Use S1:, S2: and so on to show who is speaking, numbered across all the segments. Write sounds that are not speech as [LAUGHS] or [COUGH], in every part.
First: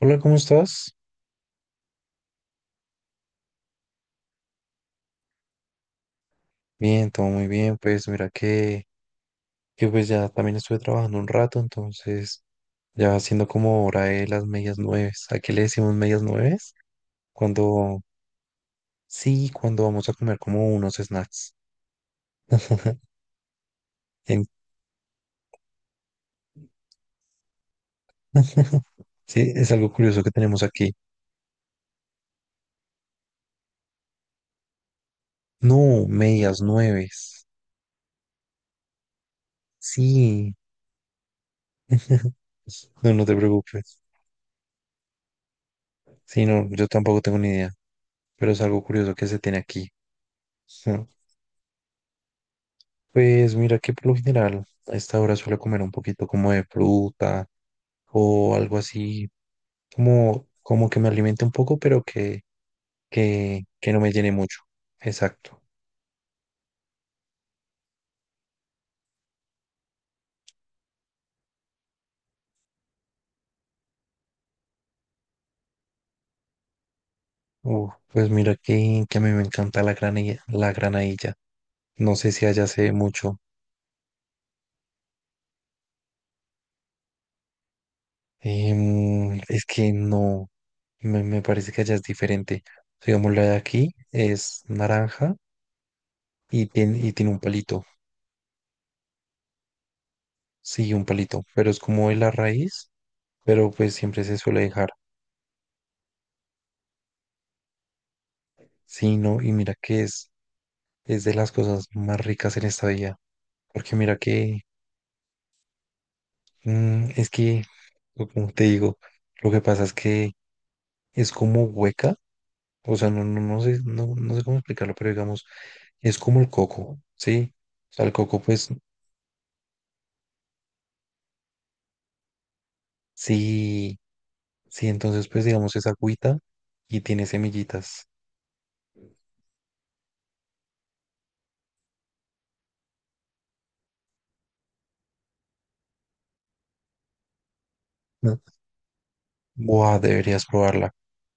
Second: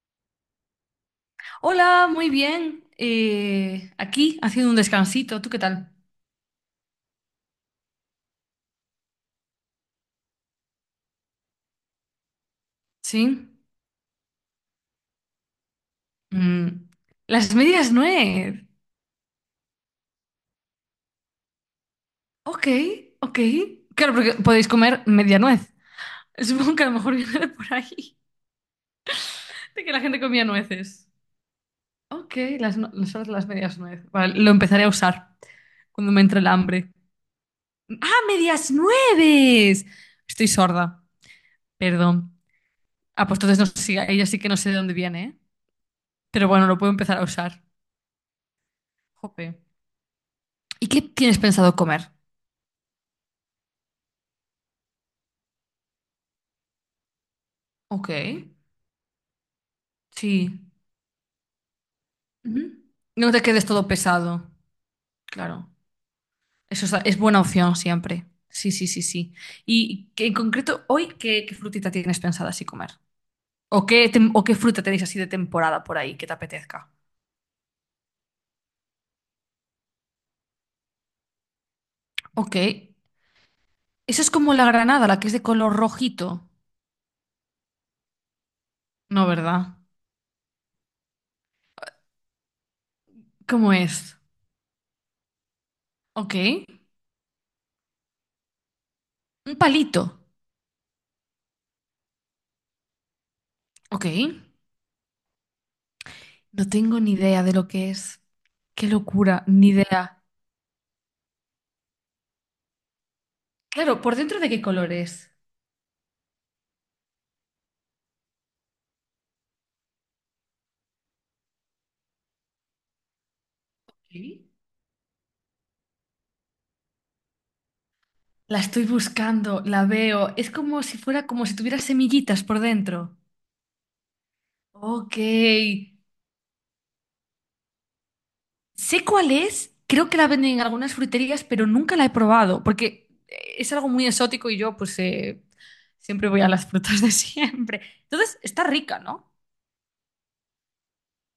S1: Hola, ¿cómo estás?
S2: Hola, muy bien. Aquí haciendo un descansito. ¿Tú qué tal?
S1: Bien, todo muy bien. Pues mira que pues ya también estuve trabajando un rato, entonces ya siendo
S2: Sí.
S1: como hora de las medias nueves. ¿A qué le decimos medias nueves?
S2: Mm, Las medias
S1: Cuando,
S2: nuez.
S1: sí, cuando vamos a comer como unos snacks.
S2: Ok, ok. Claro, porque
S1: En-
S2: podéis comer media nuez. [LAUGHS] Supongo que a lo mejor viene de por ahí,
S1: [LAUGHS] Sí, es
S2: [LAUGHS] de
S1: algo
S2: que la gente
S1: curioso que
S2: comía
S1: tenemos aquí.
S2: nueces. Ok, las, no- las medias nuez. Vale, lo empezaré a usar
S1: No,
S2: cuando me entre el
S1: medias
S2: hambre.
S1: nueves.
S2: ¡Ah, medias nueves! Estoy
S1: Sí.
S2: sorda,
S1: [LAUGHS]
S2: perdón.
S1: No, no
S2: Ah,
S1: te
S2: pues entonces no, sí,
S1: preocupes.
S2: ella sí que no sé de dónde viene, ¿eh?
S1: Sí,
S2: Pero bueno,
S1: no,
S2: lo
S1: yo
S2: puedo empezar
S1: tampoco
S2: a
S1: tengo ni
S2: usar.
S1: idea, pero es algo curioso que se
S2: Jope.
S1: tiene aquí.
S2: ¿Y qué
S1: [LAUGHS]
S2: tienes pensado comer?
S1: Pues mira que por lo general a esta hora suelo comer un poquito como de fruta
S2: Ok,
S1: o algo así, como,
S2: sí.
S1: como que me alimente un poco, pero que,
S2: Ujú. No te
S1: que,
S2: quedes todo
S1: que no me llene
S2: pesado,
S1: mucho. Exacto.
S2: claro. Eso es buena opción siempre. Sí, sí, sí, sí. ¿Y en concreto hoy qué frutita tienes pensada así comer? ¿O qué fruta tenéis así de temporada por ahí que te apetezca?
S1: Uf, pues mira que a mí me encanta la granadilla. No sé si
S2: Ok.
S1: allá se ve mucho.
S2: Eso es como la granada, la que es de color rojito. No,
S1: Es
S2: ¿verdad?
S1: que no, me parece que allá es diferente. Digamos, la de
S2: ¿Cómo
S1: aquí
S2: es?
S1: es naranja
S2: Ok.
S1: y tiene un palito.
S2: Un palito.
S1: Sí, un palito, pero es como de la raíz, pero pues
S2: Ok.
S1: siempre se suele dejar.
S2: No tengo ni idea de lo que es. Qué
S1: Sí, no,
S2: locura,
S1: y
S2: ni
S1: mira que
S2: idea.
S1: es de las cosas más ricas en esta vida, porque
S2: Claro, ¿por
S1: mira
S2: dentro de qué
S1: que
S2: color es?
S1: es que, o como te digo, lo que pasa es que es como hueca. O sea, no, no, no sé, no, no sé
S2: Sí.
S1: cómo explicarlo, pero digamos, es como el coco, ¿sí? O sea, el coco,
S2: La
S1: pues,
S2: estoy buscando, la veo. Es como si tuviera semillitas por dentro.
S1: sí, sí,
S2: Ok.
S1: entonces, pues, digamos, es agüita y tiene semillitas.
S2: Sé cuál es. Creo que la venden en algunas fruterías, pero nunca la he probado porque es algo muy exótico y yo pues siempre voy a las frutas de [LAUGHS] siempre. Entonces,
S1: ¿No?
S2: está rica, ¿no?
S1: Buah, deberías probarla.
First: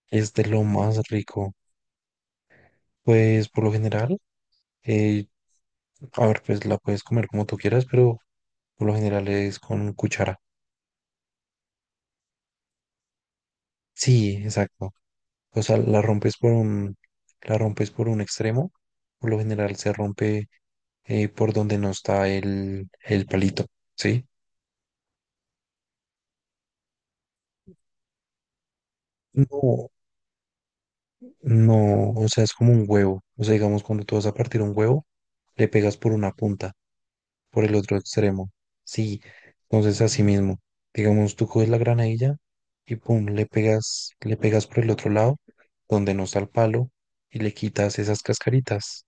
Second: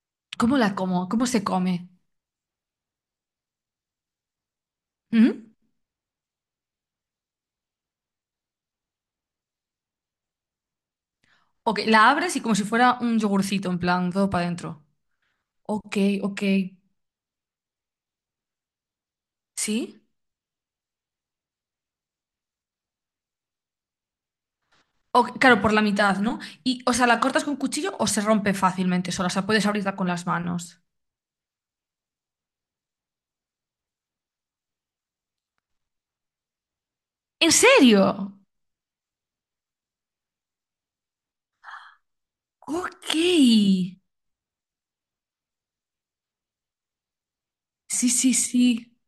S1: Es de
S2: ¿Cómo
S1: lo
S2: la
S1: más
S2: como? ¿Cómo se
S1: rico.
S2: come?
S1: Pues, por lo general, eh,
S2: ¿Mm?
S1: a ver, pues la puedes comer como tú quieras, pero por lo general es con cuchara.
S2: Ok, la abres y como si fuera un yogurcito, en plan, todo
S1: Sí,
S2: para adentro.
S1: exacto. O sea,
S2: Ok, ok.
S1: la rompes por un extremo. Por lo general se
S2: ¿Sí?
S1: rompe por donde no está el palito, ¿sí?
S2: Claro, por la mitad, ¿no? Y, o sea, la cortas con cuchillo o se rompe fácilmente sola, o sea, puedes
S1: No,
S2: abrirla con las manos.
S1: no, o sea, es como un huevo. O sea, digamos, cuando tú vas a partir un huevo, le pegas por una punta,
S2: ¿En
S1: por el otro
S2: serio?
S1: extremo. Sí, entonces así mismo. Digamos, tú coges la granadilla y
S2: Ok.
S1: pum, le
S2: Sí,
S1: pegas, le pegas por el otro lado, donde no está el palo, y le quitas
S2: sí,
S1: esas
S2: sí.
S1: cascaritas.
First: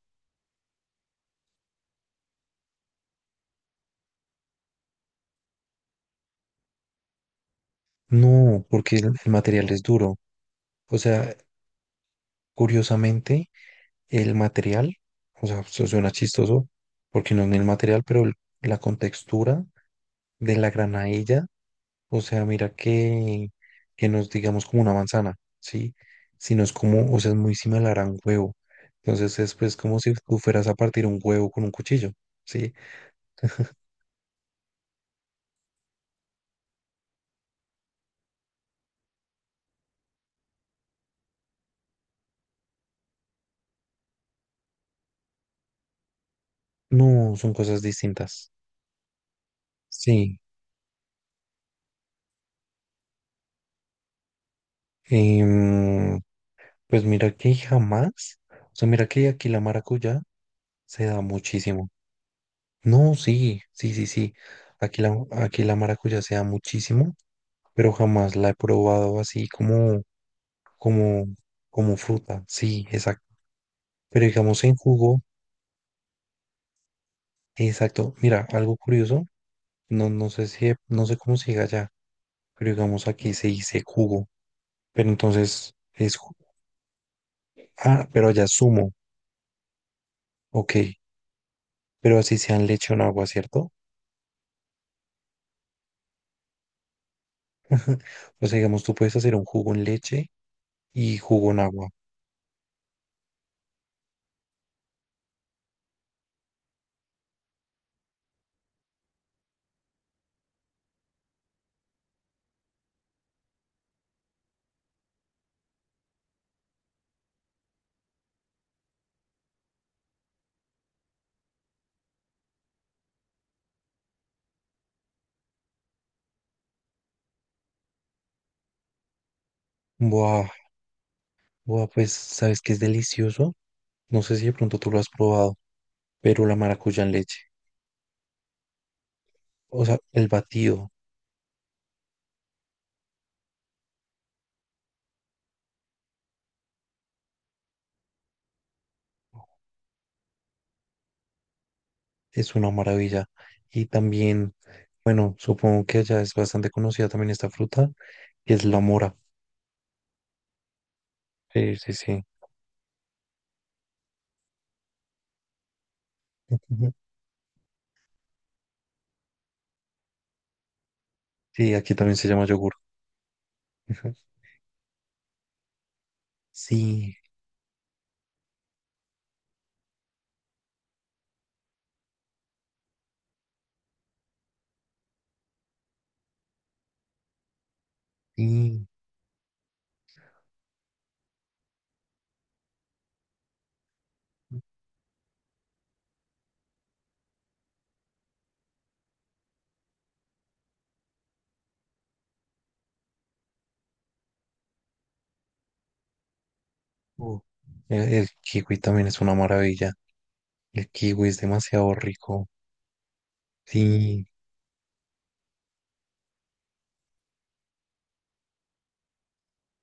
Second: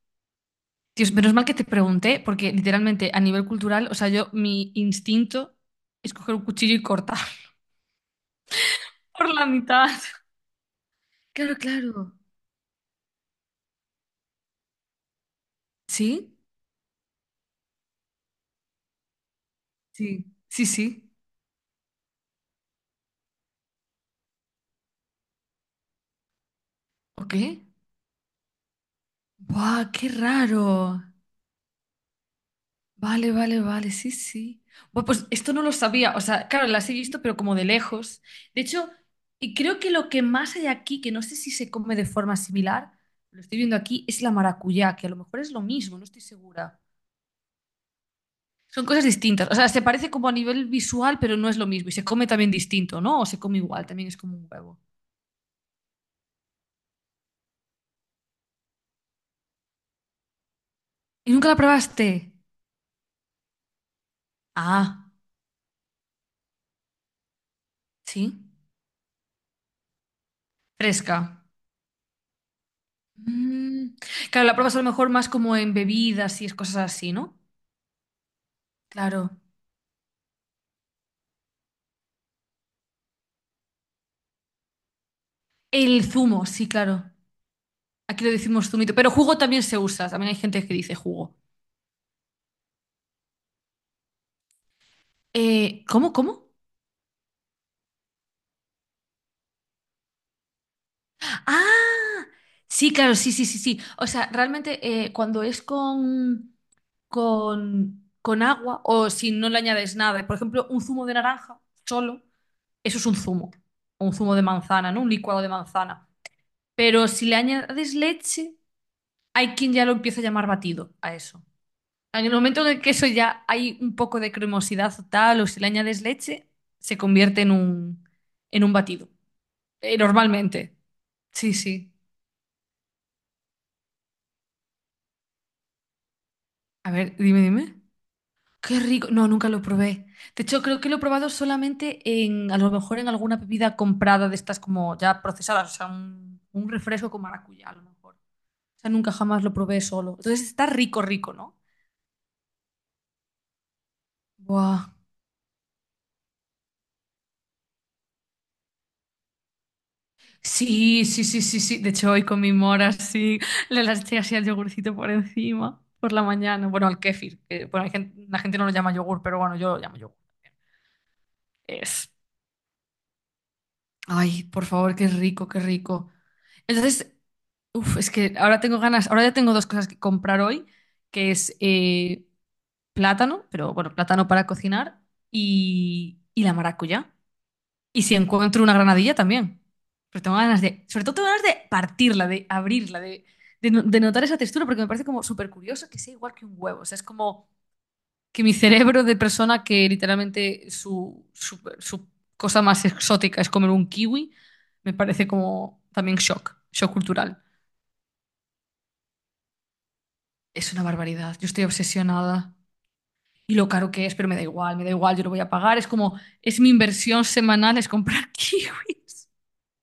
S2: Dios, menos mal que te pregunté, porque literalmente a nivel cultural, o sea, mi instinto es coger un cuchillo y cortar
S1: No, porque el,
S2: [LAUGHS]
S1: el
S2: por la
S1: material es
S2: mitad.
S1: duro. O sea,
S2: Claro, claro.
S1: curiosamente, el material, o sea, eso suena
S2: ¿Sí?
S1: chistoso, porque no es ni el material, pero la contextura
S2: Sí,
S1: de
S2: sí,
S1: la
S2: sí.
S1: granadilla. O sea, mira que nos digamos, como una manzana, ¿sí? Sino es como, o sea,
S2: Ok.
S1: es muy similar a un huevo. Entonces es pues
S2: ¡Buah,
S1: como
S2: qué
S1: si tú fueras
S2: raro!
S1: a partir un huevo con un cuchillo, ¿sí?
S2: Vale, vale, vale, sí, sí. Bueno, pues esto no lo sabía, o sea, claro, las he visto, pero como de lejos. De hecho, y creo que lo que más hay aquí, que no sé si se come de forma similar, lo estoy viendo aquí, es la maracuyá, que a lo mejor es lo mismo, no estoy segura.
S1: No, son cosas distintas.
S2: Son cosas distintas, o sea, se parece como a
S1: Sí.
S2: nivel visual, pero no es lo mismo. Y se come también distinto, ¿no? O se come igual, también es como un huevo.
S1: em, pues mira que jamás, o sea, mira que aquí la maracuyá se da
S2: ¿Y nunca la
S1: muchísimo.
S2: probaste?
S1: No, sí, sí, sí, sí. Aquí
S2: Ah,
S1: la, aquí la maracuyá se da muchísimo, pero
S2: sí.
S1: jamás la he probado así como,
S2: Fresca.
S1: como, como fruta. Sí, exacto.
S2: Mm,
S1: Pero
S2: Claro, la
S1: digamos
S2: pruebas
S1: en
S2: a lo mejor
S1: jugo,
S2: más como en bebidas y es cosas así, ¿no?
S1: exacto. Mira, algo curioso,
S2: Claro.
S1: no, no sé si, no sé cómo se diga allá, pero digamos aquí se dice jugo, pero entonces
S2: El
S1: es,
S2: zumo, sí, claro.
S1: ah,
S2: Aquí
S1: pero
S2: lo
S1: allá es
S2: decimos
S1: zumo.
S2: zumito, pero jugo también se usa. También hay gente
S1: Ok,
S2: que dice jugo.
S1: pero así sea en leche o en agua, ¿cierto?
S2: ¿Cómo?
S1: O sea, digamos, tú puedes hacer un jugo en leche y jugo en agua.
S2: Ah, sí, claro, sí, sí, sí, sí. O sea, realmente cuando es con agua o si no le añades nada, por ejemplo, un zumo de naranja solo, eso es un zumo. O un zumo de manzana, ¿no? Un licuado de manzana. Pero si le añades leche, hay quien ya lo empieza a llamar batido a eso. En el momento en el que eso ya hay un poco de cremosidad o tal, o si le añades leche, se convierte en un batido.
S1: Buah,
S2: Normalmente. Sí,
S1: buah,
S2: sí.
S1: pues, ¿sabes qué es delicioso? No sé si de pronto tú lo has probado, pero la
S2: A
S1: maracuyá en
S2: ver,
S1: leche,
S2: dime, dime. Qué rico. No, nunca lo
S1: o sea,
S2: probé.
S1: el
S2: De hecho, creo que
S1: batido
S2: lo he probado solamente a lo mejor en alguna bebida comprada de estas como ya procesadas, o sea, un refresco con maracuyá, a lo mejor. O sea, nunca jamás lo probé solo. Entonces está rico, rico, ¿no?
S1: es una maravilla. Y también,
S2: Buah.
S1: bueno, supongo que allá es bastante conocida también esta fruta, es la mora.
S2: Sí, sí, sí, sí,
S1: Sí,
S2: sí. De
S1: sí,
S2: hecho,
S1: sí.
S2: hoy con mi mora, sí, le las eché así al yogurcito por encima, por la mañana. Bueno,
S1: Ujú.
S2: al kéfir, que, bueno, la gente no lo llama yogur, pero bueno, yo lo llamo yogur.
S1: Sí, aquí
S2: Es.
S1: también se llama yogur. Ujú.
S2: Ay, por favor, qué rico, qué rico. Entonces,
S1: Sí,
S2: uf, es que ahora tengo ganas, ahora ya tengo dos cosas que comprar hoy, que es plátano, pero bueno, plátano para cocinar y la maracuyá. Y si encuentro una
S1: sí.
S2: granadilla también. Pero tengo ganas de, sobre todo tengo ganas de partirla, de abrirla, de no- de notar esa textura, porque me parece como súper curioso que sea igual que un huevo. O sea, es como que mi cerebro de persona que literalmente su cosa más exótica es comer un kiwi, me parece como también shock, shock
S1: Uh,
S2: cultural.
S1: el kiwi también es una maravilla.
S2: Es una
S1: El kiwi es
S2: barbaridad, yo estoy
S1: demasiado rico.
S2: obsesionada. Y lo caro que es,
S1: Sí,
S2: pero me da igual, yo lo voy a pagar. Es como, es mi inversión semanal, es comprar [LAUGHS] kiwis.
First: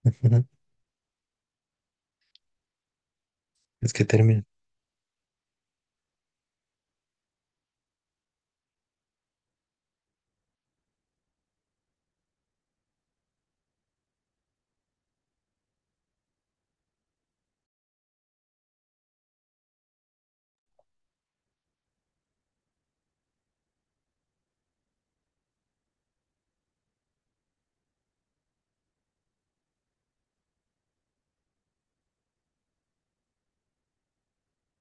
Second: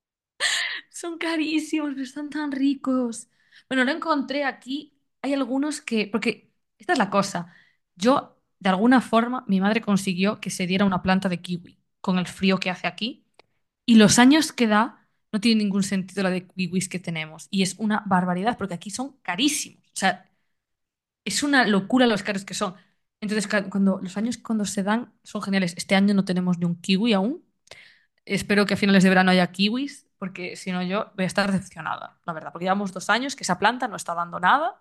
S1: ujú.
S2: Son carísimos, pero están tan ricos. Bueno,
S1: Es
S2: lo
S1: que termina.
S2: encontré aquí. Hay algunos que, porque esta es la cosa. De alguna forma, mi madre consiguió que se diera una planta de kiwi con el frío que hace aquí. Y los años que da, no tiene ningún sentido la de kiwis que tenemos. Y es una barbaridad, porque aquí son carísimos. O sea, es una locura los caros que son. Entonces, cuando los años cuando se dan son geniales. Este año no tenemos ni un kiwi aún. Espero que a finales de verano haya kiwis, porque si no yo voy a estar decepcionada, la verdad, porque llevamos 2 años que esa planta no está dando nada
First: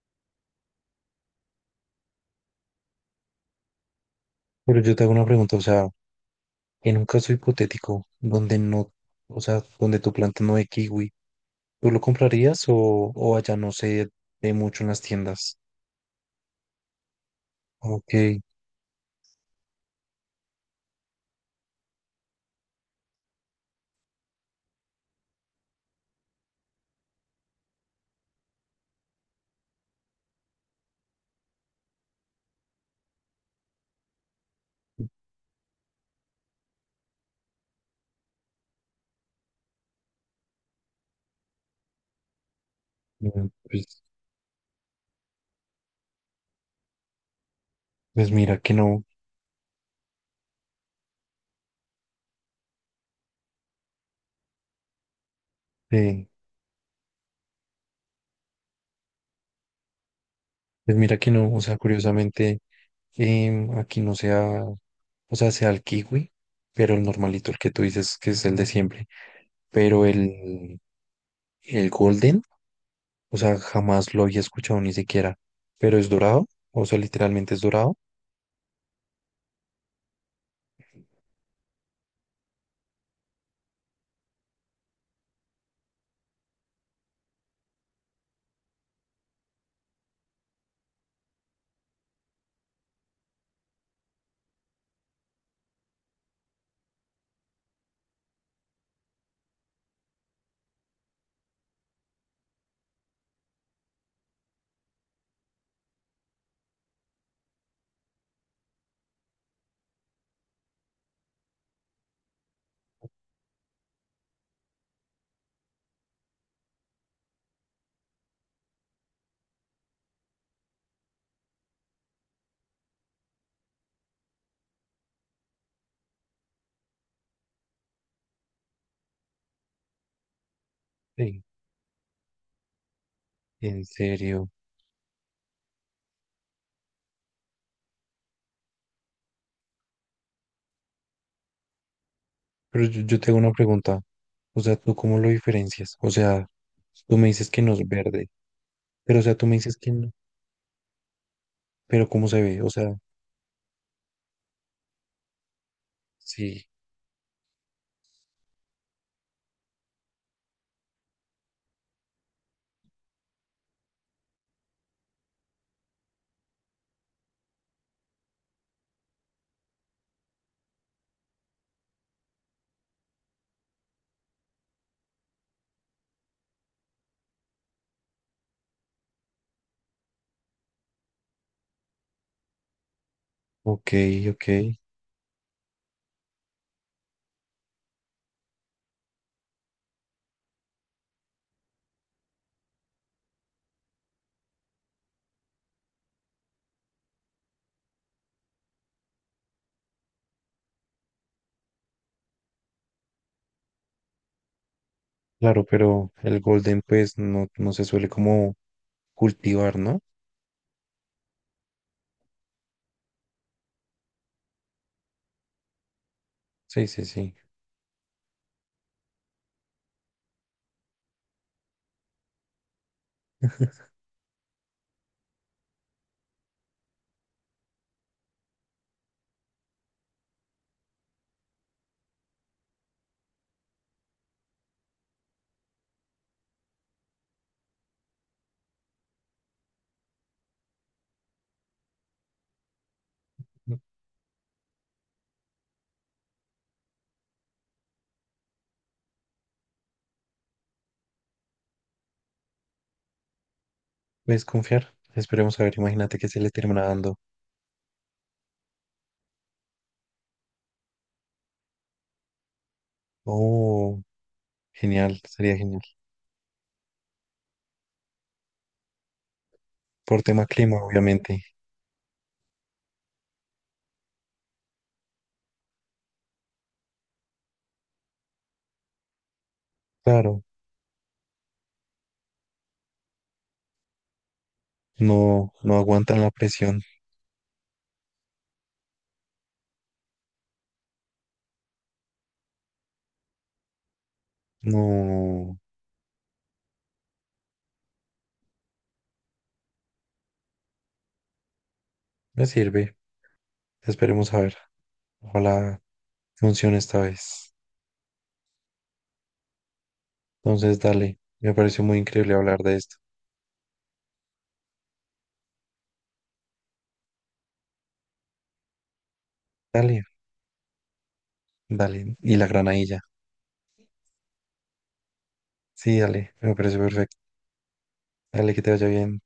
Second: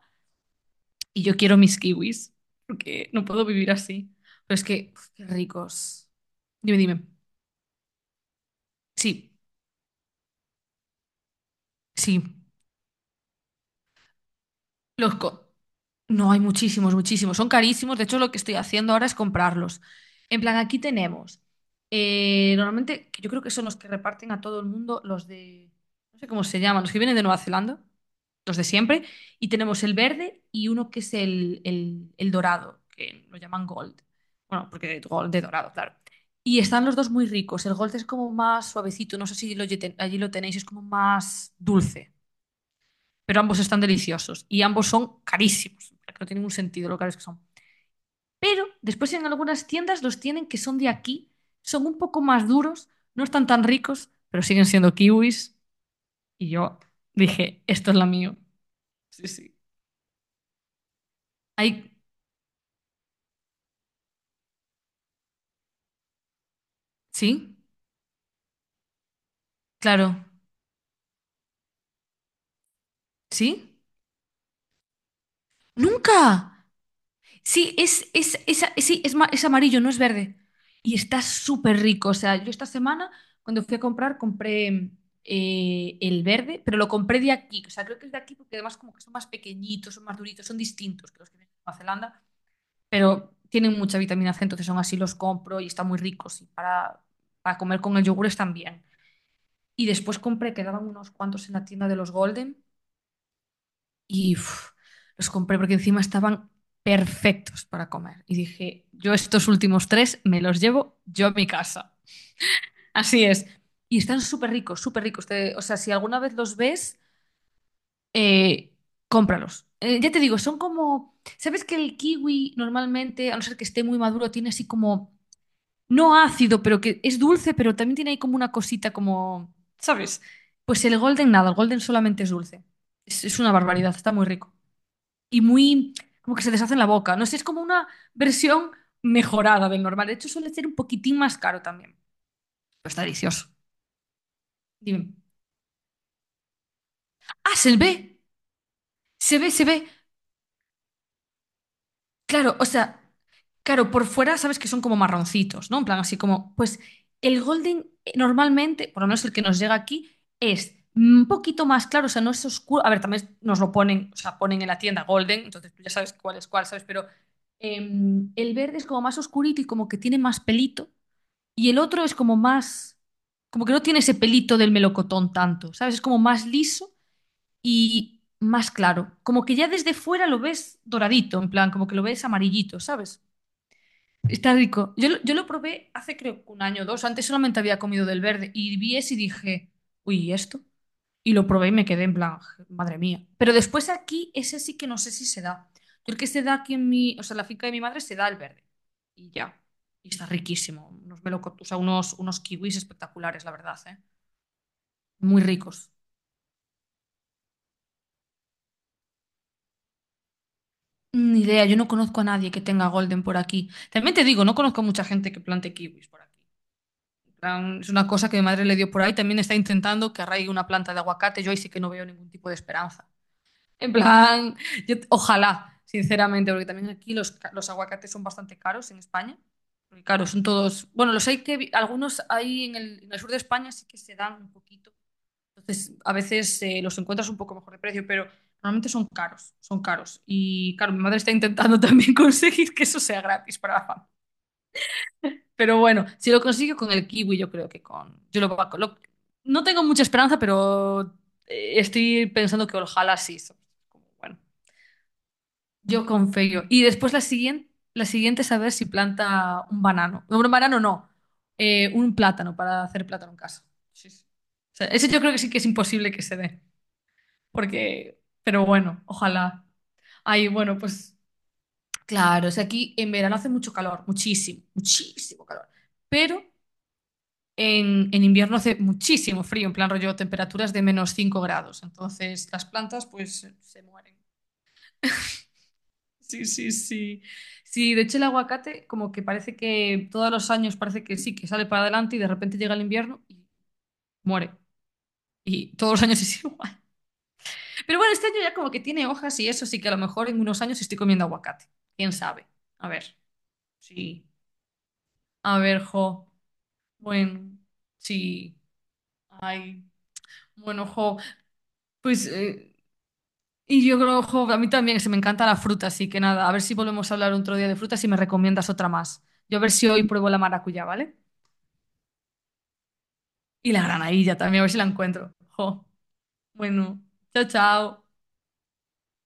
S2: y yo quiero mis kiwis, porque no puedo vivir así. Pero es
S1: Pero
S2: que,
S1: yo te
S2: uf,
S1: hago una
S2: qué
S1: pregunta, o sea,
S2: ricos. Dime,
S1: en
S2: dime.
S1: un caso hipotético donde no,
S2: Sí,
S1: o sea, donde tu planta no de kiwi, ¿tú lo
S2: sí.
S1: comprarías o allá no sé de mucho en las
S2: Los co-
S1: tiendas?
S2: No, hay muchísimos, muchísimos. Son carísimos. De
S1: Ok,
S2: hecho, lo que estoy haciendo ahora es comprarlos. En plan, aquí tenemos, normalmente, que yo creo que son los que reparten a todo el mundo, los de. No sé cómo se llaman, los que vienen de Nueva Zelanda, los de siempre. Y tenemos el verde y uno que es el dorado, que lo llaman gold. Bueno, porque de gold, de dorado, claro. Y están los dos muy ricos. El gold es como más suavecito. No sé si allí lo tenéis, es como más dulce pero
S1: mm,
S2: ambos están
S1: pues,
S2: deliciosos y ambos son carísimos, no tiene ningún sentido lo caros que son.
S1: pues mira
S2: Pero
S1: que no,
S2: después en algunas tiendas los tienen que son de aquí, son un poco más duros, no están tan ricos, pero siguen siendo kiwis.
S1: eh,
S2: Y yo dije, esto es la mío. Sí, sí.
S1: pues mira que no, o sea,
S2: Hay.
S1: curiosamente aquí no sea, o sea, sea el kiwi, pero el normalito,
S2: ¿Sí?
S1: el que tú dices que es el de siempre. Pero
S2: Claro.
S1: el golden, o sea,
S2: ¿Sí?
S1: jamás lo había escuchado ni siquiera. Pero es dorado,
S2: ¡Nunca!
S1: o sea, literalmente es
S2: Sí,
S1: dorado.
S2: sí, es amarillo, no es verde. Y está súper rico. O sea, yo esta semana, cuando fui a comprar, compré el verde, pero lo compré de aquí. O sea, creo que es de aquí porque además como que son más pequeñitos, son más duritos, son distintos que los que vienen de Nueva Zelanda, pero tienen mucha vitamina C, entonces son así, los compro y están muy ricos. Y para comer con el yogur están bien. Y después compré, quedaban unos cuantos en la tienda de los Golden y uf, los compré porque encima estaban perfectos para comer. Y dije, yo estos últimos tres me los llevo yo a mi casa. Así es. Y están súper ricos, súper ricos. O sea, si alguna vez los ves, eh, cómpralos. Ya te digo, son como. ¿Sabes que el kiwi normalmente, a no ser que esté muy maduro, tiene así como. No ácido, pero que es dulce, pero también tiene ahí como una cosita como. ¿Sabes? Pues el golden
S1: Sí.
S2: nada, el golden solamente es dulce. Es una
S1: En
S2: barbaridad, está muy
S1: serio.
S2: rico y muy, como que se deshace en la boca. No sé, es como una versión mejorada del normal. De hecho, suele ser un poquitín más caro también,
S1: Pero
S2: pero
S1: yo,
S2: está
S1: yo tengo
S2: delicioso.
S1: una pregunta. O sea, ¿tú
S2: Dime,
S1: cómo lo diferencias? O sea, tú me dices
S2: ah,
S1: que no
S2: se
S1: es
S2: ve,
S1: verde, pero o sea,
S2: se
S1: tú
S2: ve,
S1: me
S2: se
S1: dices
S2: ve.
S1: que no, pero ¿cómo se
S2: Claro,
S1: ve?
S2: o
S1: O sea,
S2: sea, claro, por fuera sabes que son como marroncitos, ¿no? En plan, así como,
S1: sí,
S2: pues el golden normalmente, por lo menos el que nos llega aquí, es un poquito más claro, o sea, no es oscuro. A ver, también nos lo ponen, o sea, ponen en la tienda golden, entonces tú ya sabes cuál es cuál, ¿sabes? Pero el verde es como más oscurito y como que tiene más pelito. Y el otro es como que no tiene ese pelito del melocotón tanto, ¿sabes? Es como más liso y más claro. Como que ya desde fuera lo ves doradito, en plan, como que lo ves amarillito, ¿sabes?
S1: ok, ok.
S2: Está rico. Yo lo probé hace creo que un año o dos. Antes solamente había comido del verde y vi ese y dije, uy, ¿y esto? Y lo probé y me quedé en plan, madre mía. Pero después aquí, ese sí que no sé si se da. Yo el que se da aquí en mi, o sea, en la finca de mi madre se da el verde. Y ya. Y está riquísimo. Unos melocot- o sea, unos, unos kiwis espectaculares, la verdad, ¿eh? Muy
S1: Claro,
S2: ricos.
S1: pero el golden pues no, no se suele como cultivar, ¿no?
S2: Ni idea, yo no conozco a nadie que tenga golden por aquí. También te digo, no conozco a mucha gente que plante kiwis por aquí.
S1: Sí, sí,
S2: En
S1: sí.
S2: plan, es una cosa que mi madre le dio por ahí. También está intentando que arraigue una planta de aguacate. Yo ahí sí que no veo ningún tipo de esperanza. En plan, ojalá, sinceramente, porque también aquí los aguacates son bastante caros en España. Porque claro, son todos, bueno, los hay que, algunos hay en el sur de España sí que se dan un poquito. Entonces, a veces los encuentras un poco mejor de precio, pero normalmente son caros, son caros. Y claro, mi madre está intentando [LAUGHS] también conseguir que eso sea gratis para la familia. Pero bueno, si lo consigo con el kiwi, yo creo que con, yo lo, va- lo- no tengo mucha esperanza, pero estoy pensando que ojalá sí. Como, bueno.
S1: ¿Puedes confiar? Esperemos a ver,
S2: Yo
S1: imagínate que
S2: con
S1: se le
S2: Feyo.
S1: termina
S2: Y después
S1: dando.
S2: la siguiente, es a ver si planta un banano. No, un banano no. Un plátano para hacer plátano en casa.
S1: Oh,
S2: Sí, sí. O sea, eso yo
S1: genial,
S2: creo que sí
S1: sería
S2: que es
S1: genial.
S2: imposible que se dé. Porque, pero bueno, ojalá.
S1: Por tema
S2: Ay, bueno,
S1: clima,
S2: pues
S1: obviamente.
S2: claro, o sea, aquí en verano hace mucho calor, muchísimo, muchísimo calor. Pero en invierno hace muchísimo frío, en plan rollo
S1: Claro,
S2: temperaturas de -5 grados. Entonces las plantas pues se mueren.
S1: no, no aguantan la
S2: Sí, sí,
S1: presión.
S2: sí. Sí, de hecho el aguacate como que parece que todos los años parece que sí, que sale para adelante y de repente llega el invierno y muere.
S1: No,
S2: Y todos los años [LAUGHS] es igual. Pero bueno, este año ya como que tiene hojas y eso, sí que a lo mejor en unos años estoy comiendo aguacate. ¿Quién
S1: me
S2: sabe? A
S1: sirve.
S2: ver, sí.
S1: Esperemos a ver.
S2: A ver,
S1: Ojalá
S2: jo.
S1: funcione esta
S2: Bueno,
S1: vez.
S2: sí. Ay.
S1: Entonces,
S2: Bueno,
S1: dale,
S2: jo.
S1: me pareció muy
S2: Pues,
S1: increíble hablar de esto.
S2: y yo creo, jo, a mí también se me encanta la fruta, así que nada, a ver si volvemos a hablar otro día de frutas y me recomiendas otra más. Yo a ver si
S1: Dale,
S2: hoy pruebo la maracuyá, ¿vale?
S1: dale, y la granadilla.
S2: Y la granadilla también, a ver si la encuentro. Jo,
S1: Sí, dale, me parece
S2: bueno,
S1: perfecto.
S2: chao, chao.
S1: Dale, que te vaya bien.